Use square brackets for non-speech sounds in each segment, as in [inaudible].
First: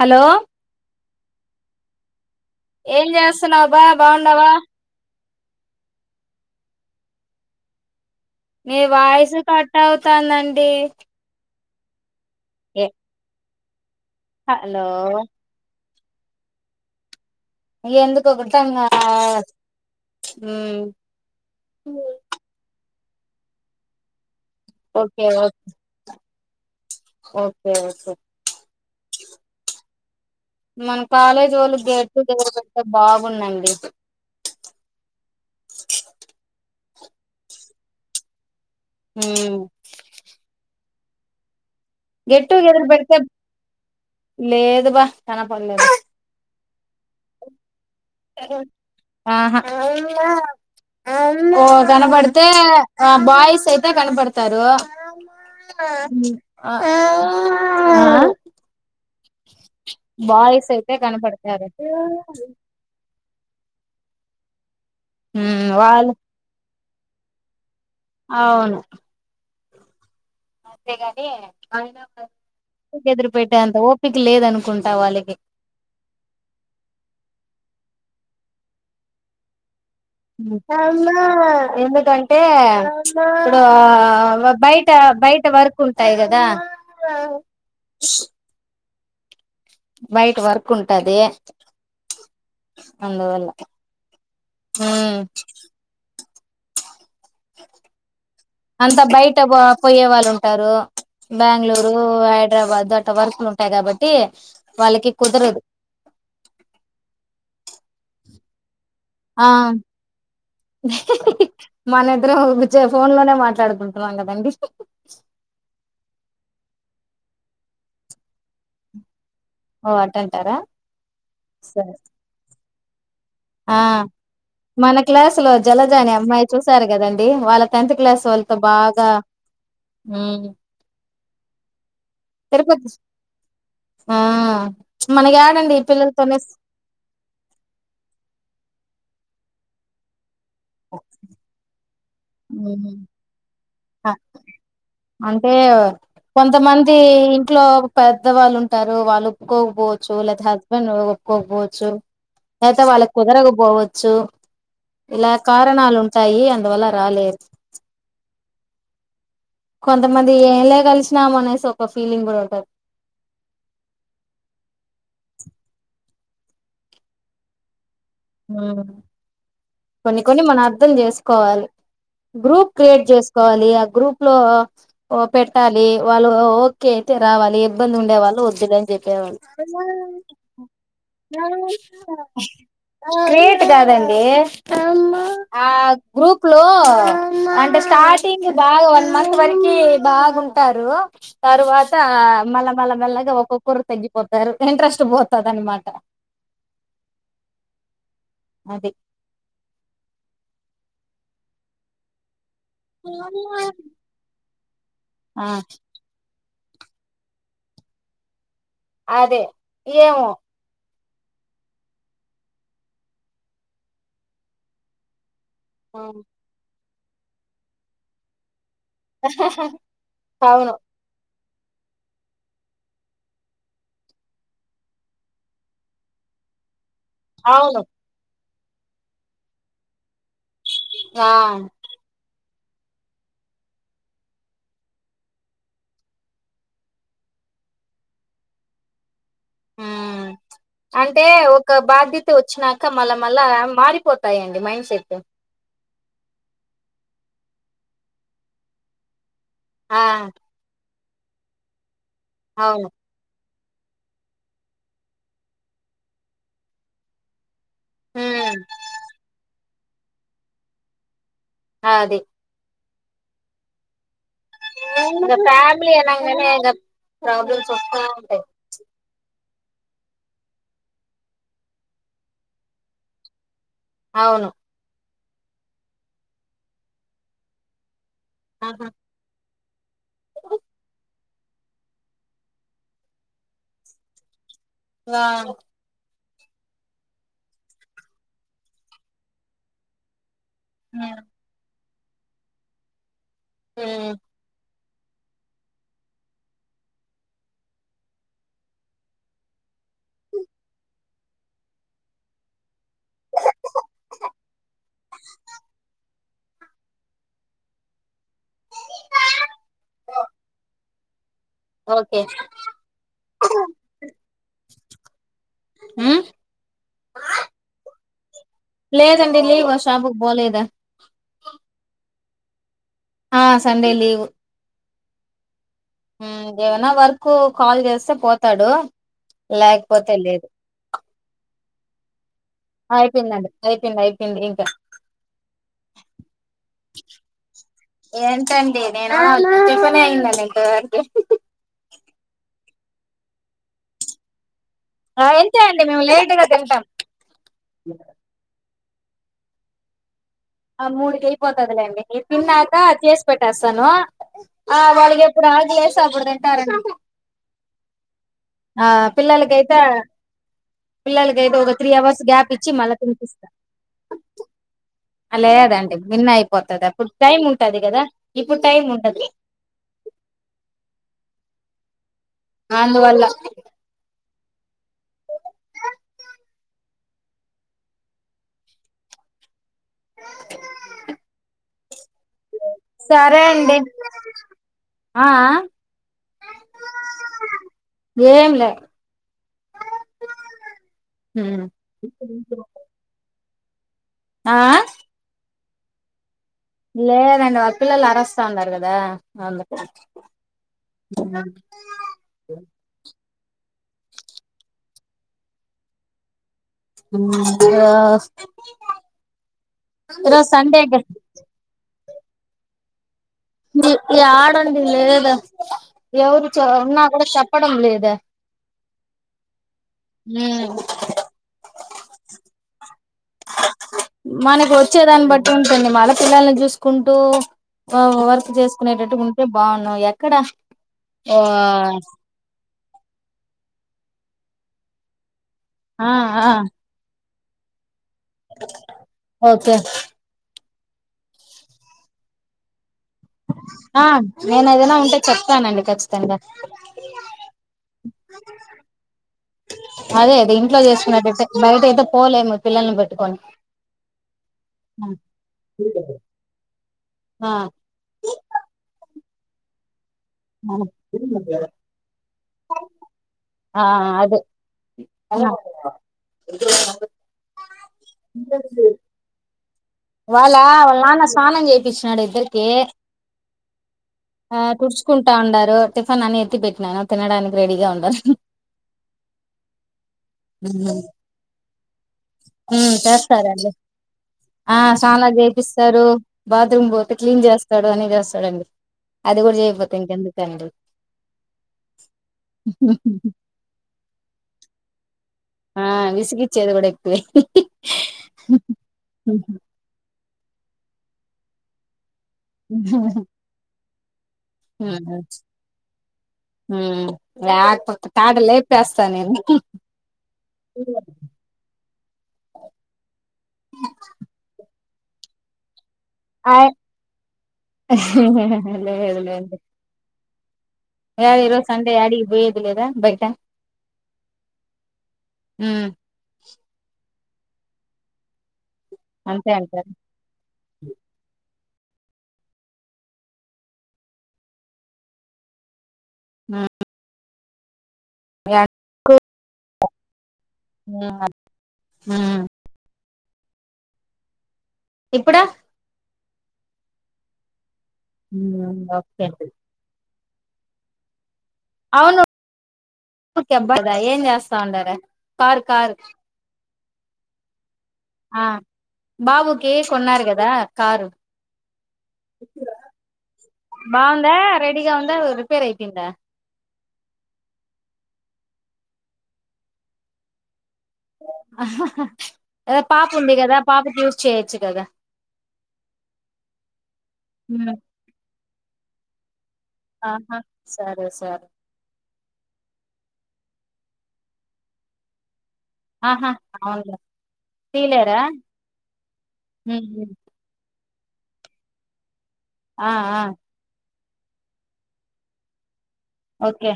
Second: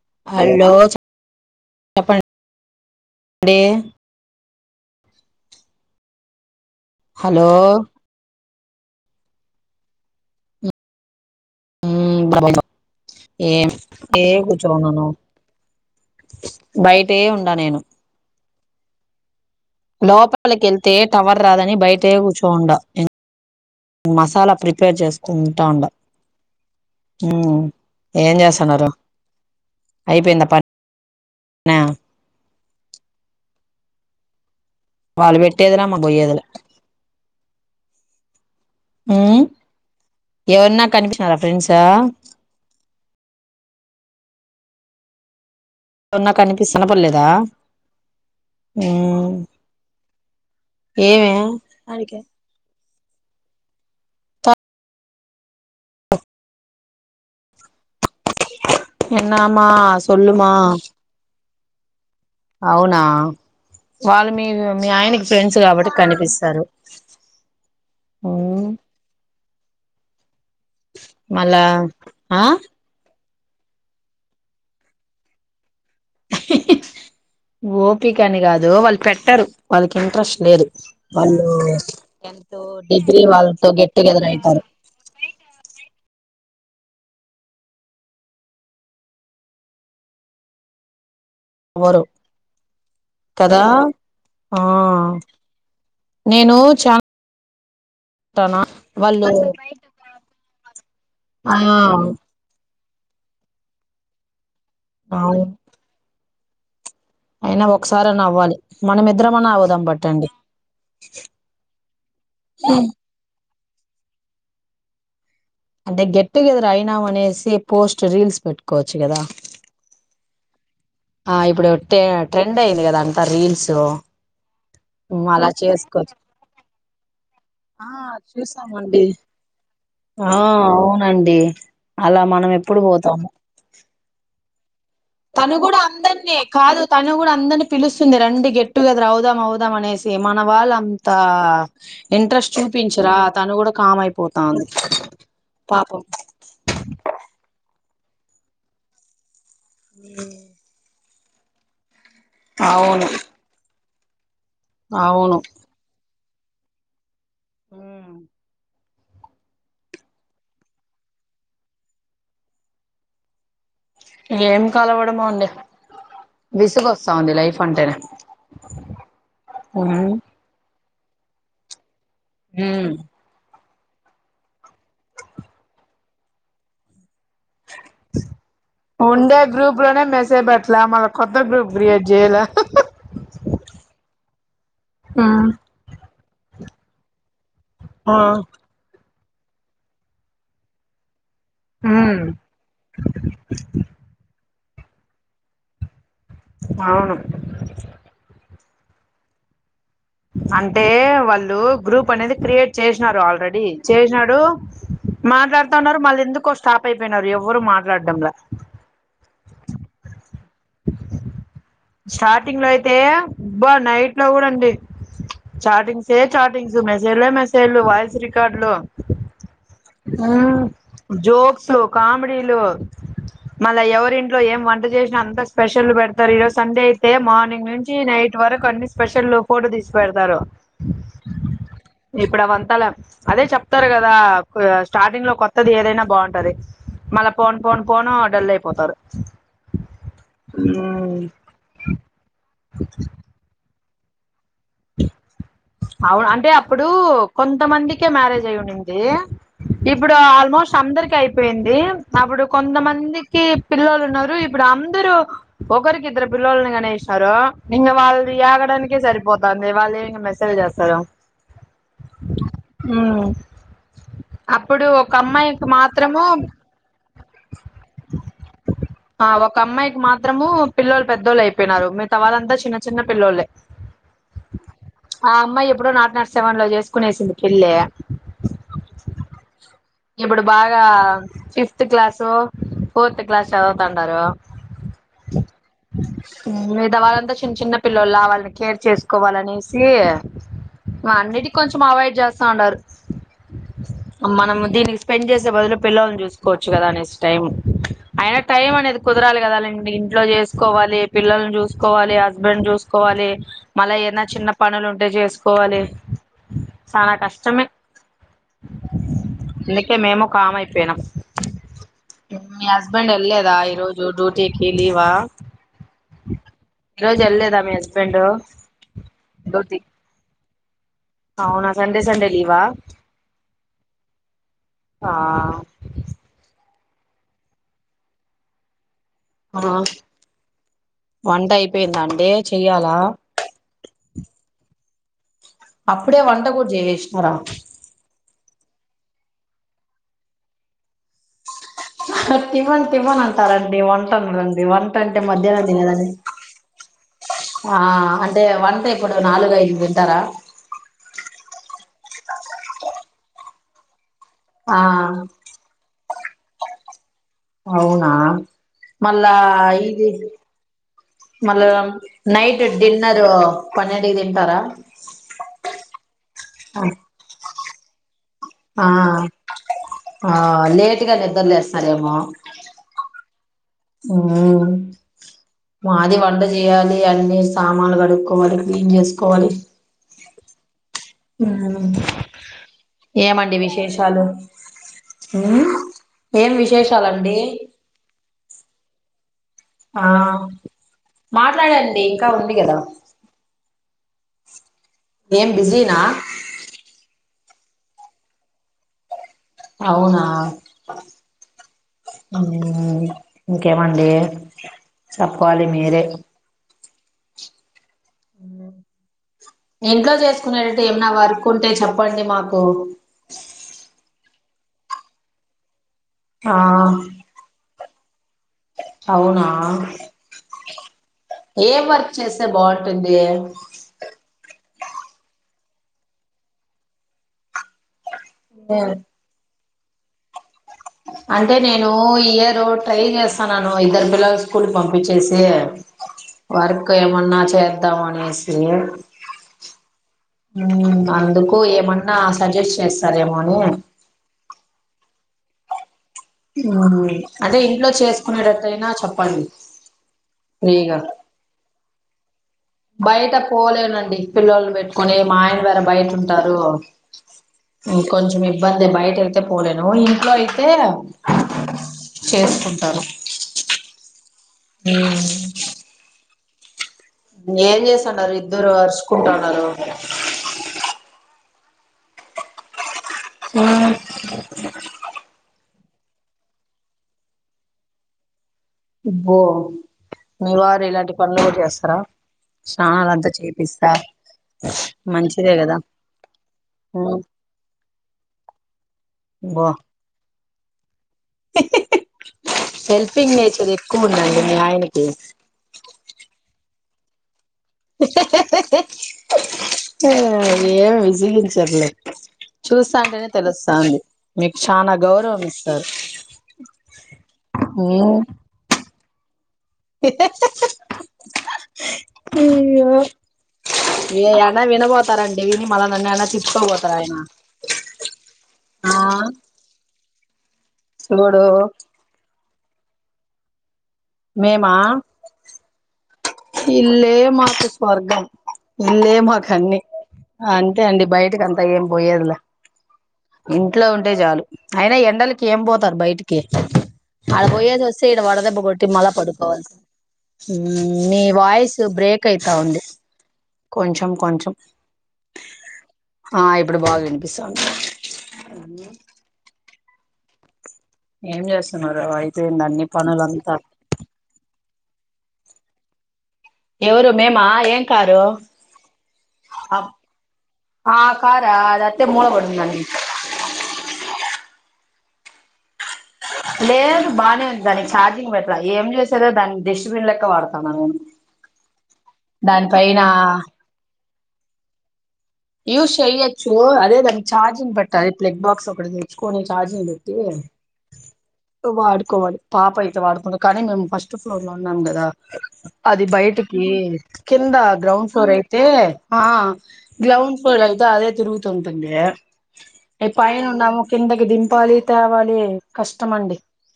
Hello చెప్పండి ఏం చేస్తున్నావబ్బా బాగున్నావా హలో నీ వాయిసు కట్ అవుతాందండి ఏ ఏం ఏ కూర్చోమన్నాను బయటెే ఉంట్ ఎందుకు ఒకట్ తొంగా లోపలకెళ్తే టవర్ రాదని బయటే కూర్చోండ ఇంక్ మసాలా ప్రిపేర్ ఓకే ఓకే చేసుకుంటాండ ఊ ఓకే ఏం చేస్తన్నారు మన కాలేజ్ వోళ్ళు గేట్ టు గెదర్ అ బాగుందండి వాళ్ళు పెట్టేదిలా మా పోయేదిలా ఊ ఎవన్నా కనిపించినారా ఫ్రెండ్స్ ఎవరన్నా గెట్ టు గేదర్ పెడితే లేదు బా కనపడలేదు నాకు కనిపిస్ కనపడ లేదా ఆహ ఏమే ఓ కనపడితే ఆ బాయ్స్ అయితే కనపడతారు ఆ ఎన్నమ్మా సొల్లుమా అయితే కనపడతారు అవునా వాల్ మీరు మీ ఆయనకి ఫ్రెండ్స్ ఉమ్ కాబట్టి వాళ్ళు కనిపిస్తారు ఉమ్ అవును అంతే గాని మళ్ళా గేట్ ఆ టు గెదర్ పెట్టేంత ఓపిక లేదనుకుంటా వాళ్ళకి హి హి ఓపికని కాదు వాళ్ళు పెట్టరు వాళ్ళకి ఇంట్రెస్ట్ లేదు వాళ్ళు ఎందుకంటే టెన్త్ డిగ్రీ వాళ్ళతో గెట్ టుగెదర్ ఇప్పుడు అయితారు బయట బయట వర్క్ ఉంటాయి కదా స్ బయట వర్క్ ఉంటది వోరు అందువల్ల కదా ఆ ఉమ్ నేను చా అంత బయట పో పోయే వాళ్ళు ఉంటారు ఆ బెంగళూరు హైదరాబాద్ వర్క్లు ఉంటాయి కాబట్టి. వాళ్ళకి అవును కుదరదు. అయినా ఒకసారిన్న అవ్వాలి. మనమిద్దరమన్నా అవును అవుదాం పట్టండి మనద్ద్రం ఫోన్ లోనే మాట్లాడు ఉంటారంగబండి. అంటే గెట్టుగెదర్ అయినాం అనేసి పోస్ట్ రీల్స్ పెట్టుకోవచ్చు కదా. ఓ అంటంటారా. ఆ ఇప్పుడు టె ట్రెండ్. అంటే ఏం లేదు కాదాని. మన క్లాసు అలా లో జలజాని చేసుకోవచ్చు అమ్మాయి చూసారు కదండి వాళ్ళ ఆ టెన్త్ క్లాస్ వాళ్ళతో చూసామండి బాగా. అ అలా మనం ఎప్పుడు తిరుపతి పోతామో. ఆ మనకి తను యాడండి కూడా ఈ అందరినీ పిల్లలతోనే స్- కాదు తను కూడా అందరినీ పిలుస్తుంది రండి గెట్టుగెదర్ అవుదు. అవుదాం అనేసి. మన వాళ్ళు అంతా. ఇంట్రెస్ట్ ఉమ్, చూపించరా తను కూడా. కామ్ అయిపోతాంది అంటే పాపం కొంతమంది ఇంట్లో. పెద్దవాళ్ళు ఉంటారు వాళ్ళు. ఒప్పుకోపోచ్చు లేదా హస్బెండ్. కోబోచ్చు. అయితే అవును వాళ్ళకి కుదరకబోవ చ్చు ఇలా అవును కారణాలు ఉంట. సాయి అందువల్ల రాలేదు. కొంతమంది ఎలా కలిసినాము అనేసి ఒక ఫీలింగ్ కూడా ఉంటది. ఏం కలవడమో అండి విసుగు వస్తావుంది లైఫ్ అంటేనే. ఉమ్ కొన్ని కొన్ని మన అర్థం చేసుకోవాలి. గ్రూప్ ఉమ్ క్రియేట్ చేసుకోవాలి. గ్రూప్ లో పెట్టాలి వాళ్ళు ఓకే అయితే రావాలి. ఇబ్బంది ఉండేవాళ్ళు వద్దులే అని చెప్పేవాళ్ళు. ఉండే గ్రూప్ లోనే మెసేజ్ పెట్లా మళ్ళ కొత్త గ్రూప్ క్రియేట్ చేయాల క్రియేట్ కాదండి. ఏఫ్ అమ్మ ఉమ్ ఆ గ్రూప్ లో ఆ స్టార్టింగ్ బాగా వ మంత్ వరికి బాగుంటారు తరువాత ఉమ్ మళ్ళా మళ్ళ మెల్లగా ఒక్కొక్కరు తగ్గిపోతంది సారు ఇంట్రెస్ట్ పోతది అనమాట అవును అది అంటే వాళ్ళు గ్రూప్ అనేది క్రియేట్ చేసినారు ఆల్రెడీ చేసినాడు ఆ మాట్లాడతాండారు మళ్ళ ఎందుకు వస్తు స్టాపై పాయినారు ఎవ్వరు మాట్లాడటం లా అదే ఏమో స్టార్టింగ్ లో అయితే అబ్బా నైట్ లో కూడాండి చాటింగ్ సే చాటింగ్స్ మెసేజ్ లే మెసేజ్లు వాయిస్ రికార్డులు అవును జో లు కామెడీలు మళ్ళా ఎవరింట్లో ఏం వంట చేసినా అంత స్పెషల్ పెడతరు ఈరోజు సండే అయి అయితే మార్నింగ్ అవును నుంచి నైట్ ఇంత వరకు అన్ని స్పెషల్లు ఫోటో తీసిపెడత ఇప్పుడవం చాల అదే చెప్తారు కదా స్టార్టింగ్ లో కొత్తది ఏదైనా బాగుంటది మళ్ళా పోను పోన్ పోను డల్ అయిపోతారు ఉమ్, అంటే ఒక బాకిటు చ్చినాక మళ్ళ మళ్ళ మారి పోతాయండి మైండ్ సెట్ అవును అంటే అప్పుడు కొంతమందికే మ్యారేజ్ అయి ఉన్నింది ఆ ఇప్పుడు ఆల్మోస్ట్ అందరికి కి అయిపోయింది అప్పుడు అవును కొంతమందికి పిల్లలు ఉన్నారు ఇప్పుడు అందరూ ఒకరికి ఇద్దరు పిల్లోలని కనేసినారు ఇక వాళ్ళుని ఉమ్ యాగడానికే సరిపోతాంది వే [unintelligible] త అ అది ఆ ఇక ఫ్యామిలీ అనగానే ఇక ప్రాబ్లమ్స్ వస్తూనే ఉంటాయ్ ఆ ఒక అమ్మాయికి మాత్రము పిల్లలు పెద్దోళ్ళు అయిపోయినారు మీగతా వాళ్ళంతా చిన్న చిన్న పిల్లొల్లే అవును ఆ అమ్మాయి ఎప్పుడో నాట్ నాట్ సెవెన్ లో చేసుకునేసింది పెళ్ళి ఆహా ఇప్పుడు బాగా ఫిఫ్త్ క్లాసో ఫోర్త్ క్లాస్ సదువుతుండరు వా లేదా వాళ్ళంతా చిన్న చిన్న పిల్లోల వాళ్ళని కేర్ చేసుకోవాలనేసి ఉమ్ వానిటి కొంచ్ మావయ్ చేస్తా ఉండడు ఉమ్, అమ్మానమ్ దీనికి స్పెండ్ చేసే బదులో పిల్లోలను చూసుకోవచ్చు కదా అనేస్ టైం అయినా టైం అనేది కుదరాలి కదా ఇంట్లో చేసుకోవాలి పిల్లని చూసుకోవాలి హస్బెండ్ చూసుకోవాలి మళ్ళ ఎన్నో చిన్న పనులు ఉంటాయ్ చేసుకోవాలి చానా కష్టమే అందుకే మేము కామ్ అయిపోయినం ఓకే మీ హస్బెండ్ వెళ్లేదా ఈరోజు డ్యూటీకి లీవా ఉమ్, ఈరోజు వెళ్లేదా మీ హస్బెం పెండో లేదండి లీవ షాపుక్ పోలేద అవునా సండే సండే లీవా ఆ సండే లీవ్ ఆ హుమ్ ఏమైనా వర్కు కాల్ చేస్తే పోతాడు లేకపోతే లేదు పెయింద అండి చెయ్యాలా అయిపోయిందండి అయిపోయింది అయిపోయింది ఇంక అప్పుడే వంట కూడా చేసేసినారా ఏంటండి నేను పే అయ్యిందా అండి ఇంకొకర్ది తివన్ తివన్ అంటారండి వంటన్లు వంట అంటే అంతే మధ్యనం అండి మేము తిన్నదండి లేటుగా తింటాం ఇప్పుడు నాలుగు ఐదు తింటార ఆ మూడికి అయిపోతుందిలేండి వీరు తిన్నాక చేసి పెట్టేస్తను ఆ వాలికెప్పుడు ఆకలేస్ ప్పుడు తింటారండి అవునా ఆ మళ్ళా పిల్లలకైతే ఇది పిల్లలకైతే మళ్ళా ఒక త్రీ అవర్స్ గ్యాప్ నైట్ ఇచ్చి మళ్ళా డిన్నర్ పన్నెండుకి తింటరా అ లేదండి బిన్న అయిపోతది అప్పుడు టైం ఉంటది కదా ఇప్పుడు టైం ఆ ఉంటది అదేమో అందువల్ల మాది వంట జేయాలి అన్ని సామాన్లు కడుక్కోవాలి క్లీన్ చేసుకోవాలి ఉ సరే ఏమండి అండి విశేషాలు ఆ ఊ ఆ ఏం విశేషాలండి ఏం లే ఆ మాట్లాడండి ఇంకా ఉంది గదా ఆ బిజీనా లేదండి వ పిల్లలు అరస్తన్నారు గదా అవునా ఇంకేమండి చెప్పాలి మీరే ఉ ఆ ఈరో సండేగా పండి మాకు యడండి లేదు ఎవరు ఆ చ ఉన్నా కూడా చెప్పడం లేదా అవునా మ్ వర్క్ చేసే బాంటుంది వచ్చే దాన్ని బట్టి ఉంటుంది మళ పిల్లల్ని చూసుకుంటూ వర్క్ చేసుకునేటట్టు ఉంటే బావున్నవ్ ఎక్కడ ఓ అంటే నేను ఇయ ర ట్రై జేస్తన్నాను ఇద్దరు పిల్లలు స్కూల్కి పంపించేసి ఆ ఆ వరక ఏమన్నా పె దావానిశ్ర ఓకే అందుకు ఏమన్నా సజెస్ట్ చేస్త ఆ నేనుదేనా ఉంటే చెప్తానండి ఖచ్చిత ంగ అదే ఇంట్లో చేసుకునేటట్టయినా చెప్పండి అదే దీంట్లో ఫ్రీగా చేసుకున్నటైతే బయట అయితే పోలేము పిల్లల్ని బయట పెట్టుకొని పోలేనండి పిల్లొలని పెట్టుకొని మా ఆయన వేరే బయట ఉంటారు. ఆ కొంచం ఇబ్బందే బయట తే పోలేను ఇం ఇంట్లో అయితే చేసుకుంటాను ఆ అదే ఊ [inaudible] ఏం చేస్తుడారు ఇద్దరు అరుచుకుంటన్నారు? వాళ్ళ వల్ల నాన్న స్నానం చేపించినాడు ఇద్దరికి. [inaudible] ఆ తుడుచుకుంటా ఉండారు. రు టిఫిన్ అన్ని ఎత్తి పెట్టినాను తినడానికి రెడీగా ఉండారు. ఇబ్బో! ! హు స్నానాలు అంతా చేస్తారండి చేపిస్తా ఆ స్నానాలు మంచిదే కదా చేపిస్తారు, బాత్రూమ్ పోతే క్లీన్ చేస్తాడు, అని చేస్తాడండి. అది కూడా బో చేయపోతే ఇంకెందుకు అండి హెల్పింగ్ నేచర్ ఎక్కువ ఉందండి మీ ఆయనకి ఆ విసిగిచ్చేది కూడా ఎక్కువే అ ఆ ఏం విసిగించరులే చూస్తాంటనే తెలుస్తాంది. మీకు చానా హ్మ్ గౌరవం ఇస్తారు హ్మ్ లేకపోతే [unintelligible] త నేను [unintelligible] అయ్యో ఏ అన వినబోతారండి, విని మళ ఆయ్ ఆ లేదు లేండి. ఎ చూడు ఈరోజు సండే యాడికి పోయేది లేదా? బయట మేమా ఉమ్ ఇల్లే మాకు స్వర్గం. ఇల్లే అంతే మాక్అన్ని అంటారు అంతే అండి బయిటికి అం [unintelligible] ఏం పోయేదిలే ఇంట్లో ఉంటే చాలు అయినా ఎండలకి ఏంపోతారు బయట కి ఉమ్ ఆడ పోయేసి వ స్తే ఇడ వడద దెబ్బ కొట్టి మళ పడు హ్మ్ మీ వాయిస్ బ్రేక్ ఉమ్ అయితా ఉంది. కొంచం కొంచం ఇప్పుడు ఆ ఇప్పుడు బాగా వినిపిస్తాంది టంట ఏం జేస్తున్నారు అవును అయిపోయింద అన్ని పనులంతా కార్ కార్ ఎవరు మేమా ఏం కారు ఆ బాబుకి కొన్నారు కదా ఆ కారు కారా అద అత్తే మూలబడున్నది నం ఫ్రీగా వుందా మూల బడిపోయిందా లేదు బానే ఉంది దానికి ఛార్జింగ్ బెట్ల ఏమి చేసారో దాన్ని డస్ట్బిన్ లెక్క వాడుతుంది దాని అదా పైన పాపు ఉంది కదా పాప చూస్త చేయచ్చు కదా యూస్ చెయ్యొచ్చు అదే దానికి ఉమ్ చార్జింగ్ పట్టాలి అదే ప్లెక్ బాక్స్ ఒకటి తెచ్చుకోవచ్చు ఛార్జింగ్ పెట్టి ఆహా సరే సరే వాడుకోవాలి పాప అయితే వాడుకున్న కానీ మేము ఫస్ట్ ఫ్లోర్ లో ఉన్నాం కదా అది ఆహా బయటికి అవునులే కింద గ్రౌండ్ తీలేరా ఫ్లోర్ అయితే ఉమ్ ఉమ్ గ్లౌన్ ఫో అదే తరుగు త ఒన్నంటంట ఆ ఏ ఆ పైను ఉన్నాము కిందకి దింపాలి తేవాలి కష్టం అండి ఓకే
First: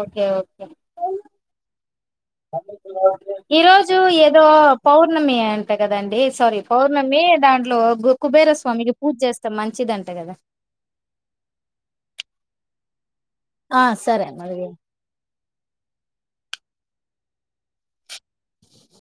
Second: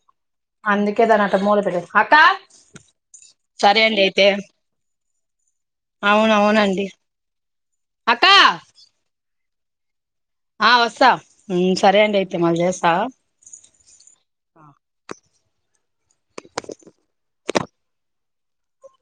ఓకేఓకే అందుకే దాని అట మూల పెట్టేసా అక్క సరే ఈరోజు అండి అయితే ఏదో పౌర్ణమి అంటే కదండి అవును సారీ అవునండి పౌర్ణమి దాంట్లో గు అక్క కుబేరస్వామికి పూజ చేస్తారు మంచిదింటే ఆ వస్తా సరే అండి అయి తే మలి చేస్త ఆ సరే మలి